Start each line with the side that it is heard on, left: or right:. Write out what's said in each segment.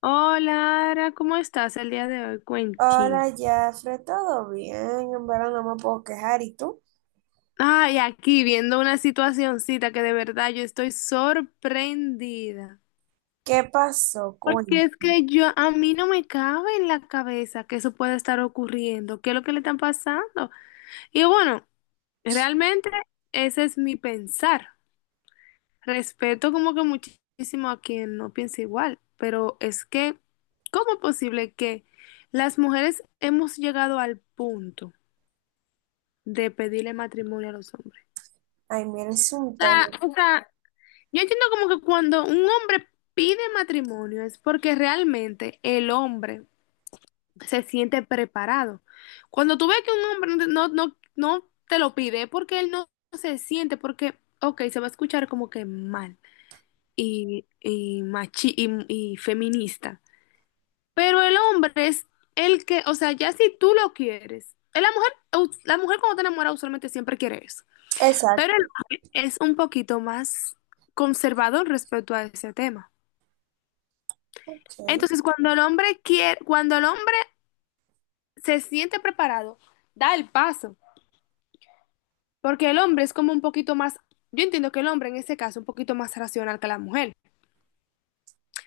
left: Hola, Ara, ¿cómo estás el día de hoy? Cuenti.
right: Hola, Jafre, ¿todo bien? En verdad no me puedo quejar. ¿Y tú?
left: Ay, aquí viendo una situacioncita que de verdad yo estoy sorprendida.
right: ¿Qué pasó?
left: Porque es
right: Cuéntame.
left: que yo, a mí no me cabe en la cabeza que eso pueda estar ocurriendo. ¿Qué es lo que le están pasando? Y bueno, realmente ese es mi pensar. Respeto como que muchísimo a quien no piensa igual, pero es que, ¿cómo es posible que las mujeres hemos llegado al punto de pedirle matrimonio a los hombres?
right: Ay, mira, es
left: O
right: un tema.
left: sea, o sea, yo entiendo como que cuando un hombre pide matrimonio es porque realmente el hombre se siente preparado. Cuando tú ves que un hombre no te lo pide es porque él no se siente, porque, ok, se va a escuchar como que mal machi y feminista. Pero el hombre es el que, o sea, ya si tú lo quieres, es la mujer cuando te enamora usualmente siempre quiere eso. Pero el
right: Exacto.
left: hombre es un poquito más conservador respecto a ese tema.
right: Ok.
left: Entonces, cuando el hombre quiere, cuando el hombre se siente preparado, da el paso, porque el hombre es como un poquito más, yo entiendo que el hombre en ese caso es un poquito más racional que la mujer,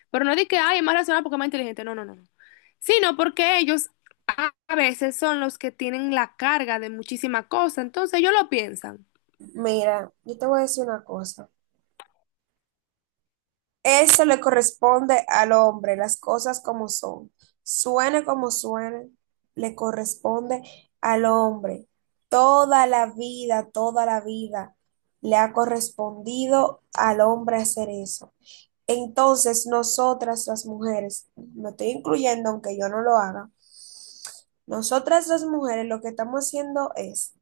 left: pero no di que, ay, es más racional porque es más inteligente, no, no, no, no. Sino porque ellos a veces son los que tienen la carga de muchísima cosa, entonces ellos lo piensan.
right: Mira, yo te voy a decir una cosa. Eso le corresponde al hombre, las cosas como son. Suene como suene, le corresponde al hombre. Toda la vida le ha correspondido al hombre hacer eso. Entonces, nosotras las mujeres, me estoy incluyendo aunque yo no lo haga, nosotras las mujeres lo que estamos haciendo es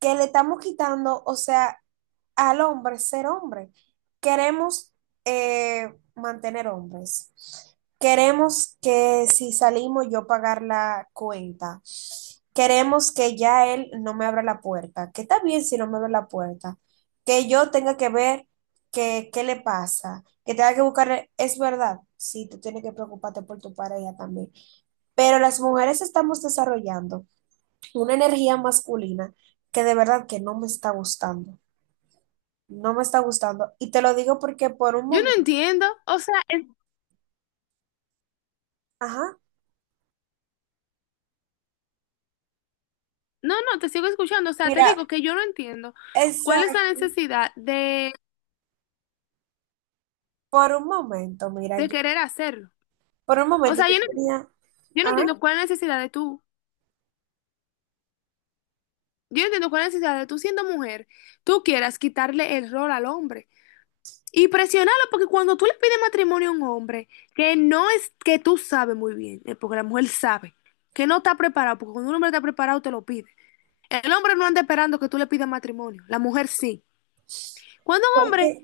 right: que le estamos quitando, o sea, al hombre ser hombre. Queremos eh, mantener hombres. Queremos que si salimos yo pagar la cuenta. Queremos que ya él no me abra la puerta, que está bien si no me abre la puerta, que yo tenga que ver que, qué le pasa, que tenga que buscar, es verdad, sí, tú tienes que preocuparte por tu pareja también, pero las mujeres estamos desarrollando una energía masculina que de verdad que no me está gustando. No me está gustando. Y te lo digo porque por un
left: Yo no
right: momento,
left: entiendo, o sea, es...
right: ajá,
left: No, no, te sigo escuchando. O sea, te
right: mira,
left: digo que yo no entiendo cuál es la
right: exacto,
left: necesidad
right: por un momento, mira,
left: de
right: yo,
left: querer hacerlo.
right: por un
left: O
right: momento
left: sea,
right: yo
left: yo no,
right: tenía,
left: yo no
right: ajá,
left: entiendo cuál es la necesidad de tú. Yo no entiendo cuál es la necesidad de tú siendo mujer, tú quieras quitarle el rol al hombre y presionarlo, porque cuando tú le pides matrimonio a un hombre, que no es que tú sabes muy bien, porque la mujer sabe que no está preparado, porque cuando un hombre está preparado te lo pide. El hombre no anda esperando que tú le pidas matrimonio, la mujer sí. Cuando un hombre
right: porque,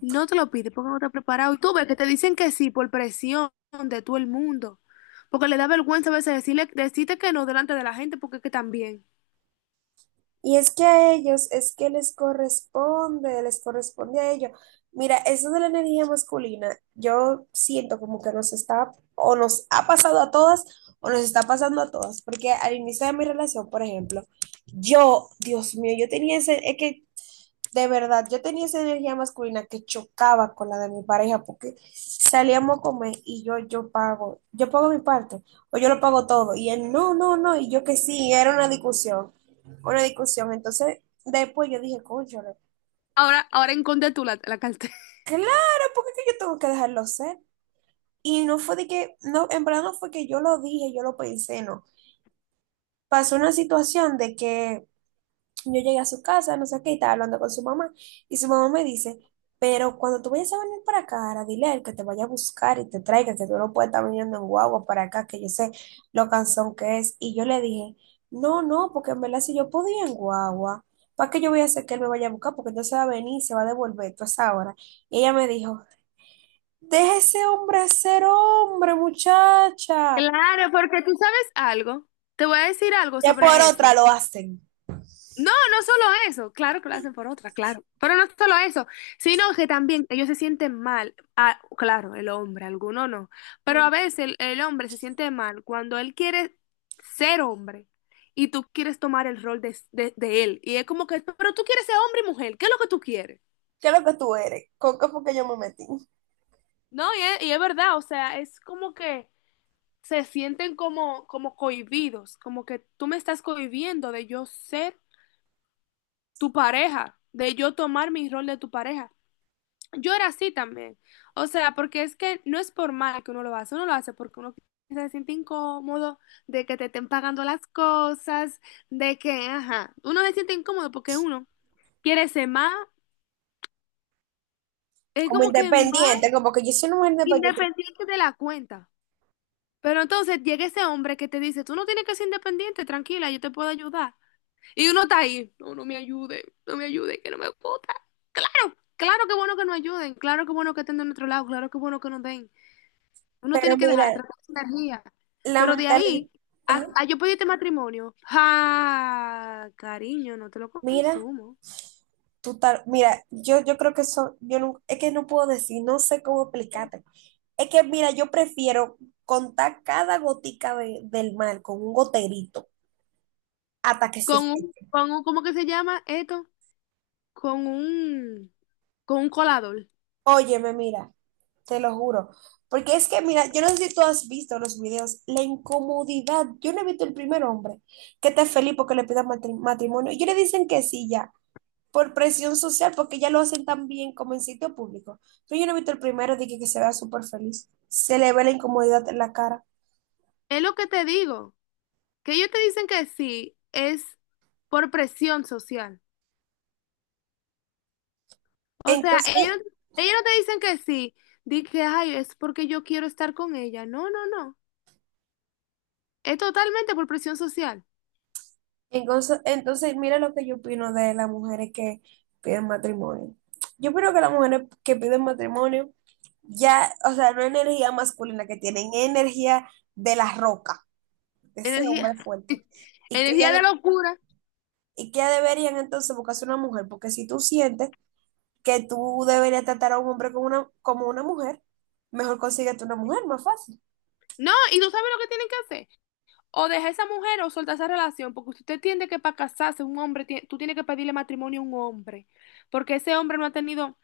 left: no te lo pide porque no te has preparado. Y tú ves que te dicen que sí por presión de todo el mundo. Porque le da vergüenza a veces decirle, decirte que no delante de la gente porque es que también...
right: y es que a ellos, es que les corresponde a ellos. Mira, eso de la energía masculina, yo siento como que nos está, o nos ha pasado a todas, o nos está pasando a todas, porque al inicio de mi relación, por ejemplo, yo, Dios mío, yo tenía ese, es que de verdad, yo tenía esa energía masculina que chocaba con la de mi pareja porque salíamos a comer y yo pago yo pago mi parte o yo lo pago todo y él no, no, no y yo que sí, era una discusión, una discusión. Entonces después yo dije, cónchale,
left: Ahora, ahora encontré tú la, la cartera.
right: claro, porque es que yo tengo que dejarlo ser. Y no fue de que, no, en verdad no fue que yo lo dije, yo lo pensé, no. Pasó una situación de que yo llegué a su casa, no sé qué, y estaba hablando con su mamá. Y su mamá me dice, pero cuando tú vayas a venir para acá, ahora dile a él que te vaya a buscar y te traiga, que tú no puedes estar viniendo en guagua para acá, que yo sé lo cansón que es. Y yo le dije, no, no, porque en verdad si yo podía en guagua, ¿para qué yo voy a hacer que él me vaya a buscar? Porque entonces va a venir y se va a devolver toda esa hora. Y ella me dijo, deja ese hombre ser hombre, muchacha.
left: Claro, porque tú sabes algo. Te voy a decir algo
right: Ya por
left: sobre
right: otra
left: eso.
right: lo hacen.
left: No, no solo eso, claro que lo hacen por otra, claro, pero no solo eso, sino que también ellos se sienten mal, ah, claro, el hombre, alguno no, pero
right: Mm.
left: a veces el hombre se siente mal cuando él quiere ser hombre y tú quieres tomar el rol de, de él, y es como que, pero tú quieres ser hombre y mujer, ¿qué es lo que tú quieres?
right: ¿Qué es lo que tú eres? ¿Con qué fue que yo me metí?
left: No, y es verdad, o sea, es como que se sienten como, como cohibidos, como que tú me estás cohibiendo de yo ser tu pareja, de yo tomar mi rol de tu pareja. Yo era así también. O sea, porque es que no es por mal que uno lo hace porque uno se siente incómodo de que te estén pagando las cosas, de que, ajá, uno se siente incómodo porque uno quiere ser más, es
right: Como
left: como que más
right: independiente, como que yo soy una mujer independiente,
left: independiente de la cuenta. Pero entonces llega ese hombre que te dice, tú no tienes que ser independiente, tranquila, yo te puedo ayudar. Y uno está ahí, no, no me ayude, no me ayude, que no me gusta. Claro, claro que bueno que nos ayuden, claro que bueno que estén de nuestro lado, claro que bueno que nos den. Uno
right: pero
left: tiene que dejar de
right: mira,
left: tratar esa energía.
right: la
left: Pero de
right: mentalidad,
left: ahí,
right: ajá,
left: a yo pedirte matrimonio. ¡Ja! Cariño, no te lo
right: mira,
left: consumo.
right: tú tal, mira, yo creo que eso, yo no, es que no puedo decir, no sé cómo explicarte. Es que mira, yo prefiero contar cada gotica del mar con un goterito hasta que se seque.
left: ¿Cómo que se llama esto? Con un, con un colador.
right: Óyeme, mira, te lo juro. Porque es que, mira, yo no sé si tú has visto los videos, la incomodidad. Yo no he visto el primer hombre que está feliz porque le pidan matrimonio. Y ellos le dicen que sí ya. Por presión social, porque ya lo hacen tan bien como en sitio público. Pero yo no he visto el primero de que se vea súper feliz. Se le ve la incomodidad en la cara.
left: Es lo que te digo. Que ellos te dicen que sí, es por presión social. O sea,
right: Entonces,
left: ellos, no... ellos no te dicen que sí. Di que, ay, es porque yo quiero estar con ella. No, no, no. Es totalmente por presión social.
right: entonces, mira lo que yo opino de las mujeres que piden matrimonio. Yo opino que las mujeres que piden matrimonio, ya, o sea, no es energía masculina que tienen, es energía de la roca, de ese
left: Energía,
right: hombre fuerte. Y que
left: energía
right: ya,
left: de locura.
right: y que ya deberían entonces buscarse una mujer, porque si tú sientes que tú deberías tratar a un hombre como una mujer, mejor consíguete una mujer, más fácil.
left: No, y tú sabes lo que tienen que hacer. O deja a esa mujer o suelta esa relación, porque usted entiende que para casarse un hombre, tú tienes que pedirle matrimonio a un hombre, porque ese hombre no ha tenido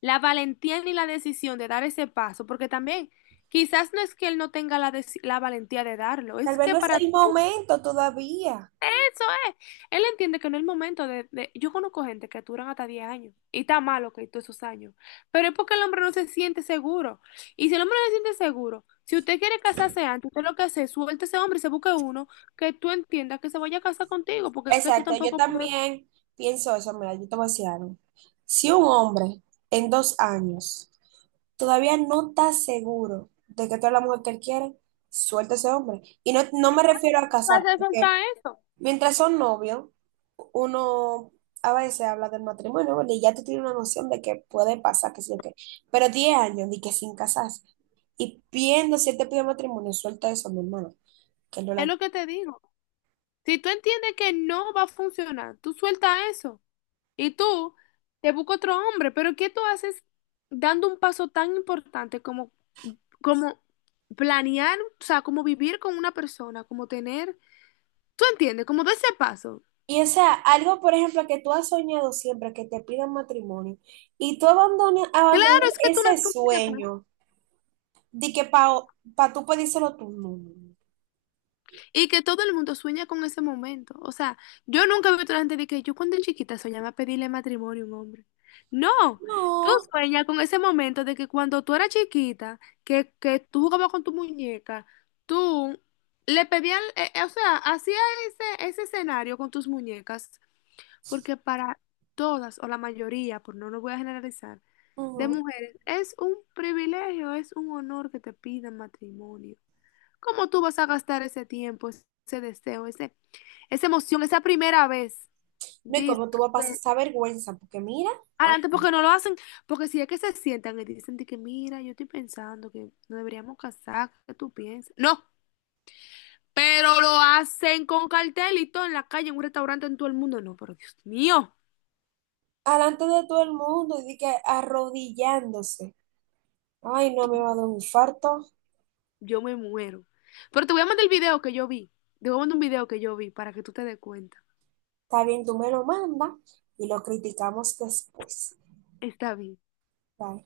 left: la valentía ni la decisión de dar ese paso, porque también quizás no es que él no tenga la, la valentía de darlo,
right: Tal
left: es
right: vez
left: que
right: no es
left: para...
right: el momento todavía.
left: Eso es. Él entiende que en el momento de, de... Yo conozco gente que duran hasta 10 años y está malo que todos esos años. Pero es porque el hombre no se siente seguro. Y si el hombre no se siente seguro, si usted quiere casarse antes, usted lo que hace es suelte a ese hombre y se busque uno que tú entiendas que se vaya a casar contigo, porque es que tú
right: Exacto, yo
left: tampoco puedes
right: también pienso eso, mira, yo te voy a decir algo. Si un hombre en 2 años todavía no está seguro de que tú eres la mujer que él quiere, suelta a ese hombre. Y no, no me refiero a casar,
left: hacer
right: porque
left: soltar eso.
right: mientras son novios, uno a veces habla del matrimonio, ¿verdad? Y ya tú tienes una noción de que puede pasar, que sí o qué. Pero 10 años, ni que sin casarse. Y viendo si él te pide matrimonio, suelta eso, mi hermano, que no
left: Es
right: la...
left: lo que te digo. Si tú entiendes que no va a funcionar, tú suelta eso y tú te buscas otro hombre. Pero ¿qué tú haces dando un paso tan importante como como planear, o sea, como vivir con una persona, como tener, tú entiendes, como de ese paso.
right: Y o sea, algo, por ejemplo, que tú has soñado siempre, que te pidan matrimonio, y tú abandonas,
left: Claro,
right: abandonas
left: es que tú,
right: ese
left: no... tú sueñas con eso.
right: sueño de que para pa tú pedírselo tú. No,
left: Y que todo el mundo sueña con ese momento. O sea, yo nunca he visto a la gente de que yo cuando chiquita soñaba pedirle matrimonio a un hombre. No,
right: no,
left: tú
right: no.
left: sueñas con ese momento de que cuando tú eras chiquita, que tú jugabas con tu muñeca, tú le pedías, o sea, hacías ese, ese escenario con tus muñecas. Porque para todas o la mayoría, por no lo voy a generalizar,
right: No,
left: de
right: ujú.
left: mujeres es un privilegio, es un honor que te pidan matrimonio. ¿Cómo tú vas a gastar ese tiempo, ese deseo, ese, esa emoción, esa primera vez?
right: No, y
left: Dice,
right: como tú vas a pasar esa vergüenza, porque mira, ah,
left: adelante porque no lo hacen, porque si es que se sientan y dicen de que mira, yo estoy pensando que no deberíamos casar, ¿qué tú piensas? No, pero lo hacen con cartelito en la calle, en un restaurante, en todo el mundo. No, pero Dios mío.
right: alante de todo el mundo y di que arrodillándose. Ay, no me va a dar un infarto.
left: Yo me muero. Pero te voy a mandar el video que yo vi. Te voy a mandar un video que yo vi para que tú te des cuenta.
right: Está bien, tú me lo manda y lo criticamos después.
left: Está bien.
right: Bye.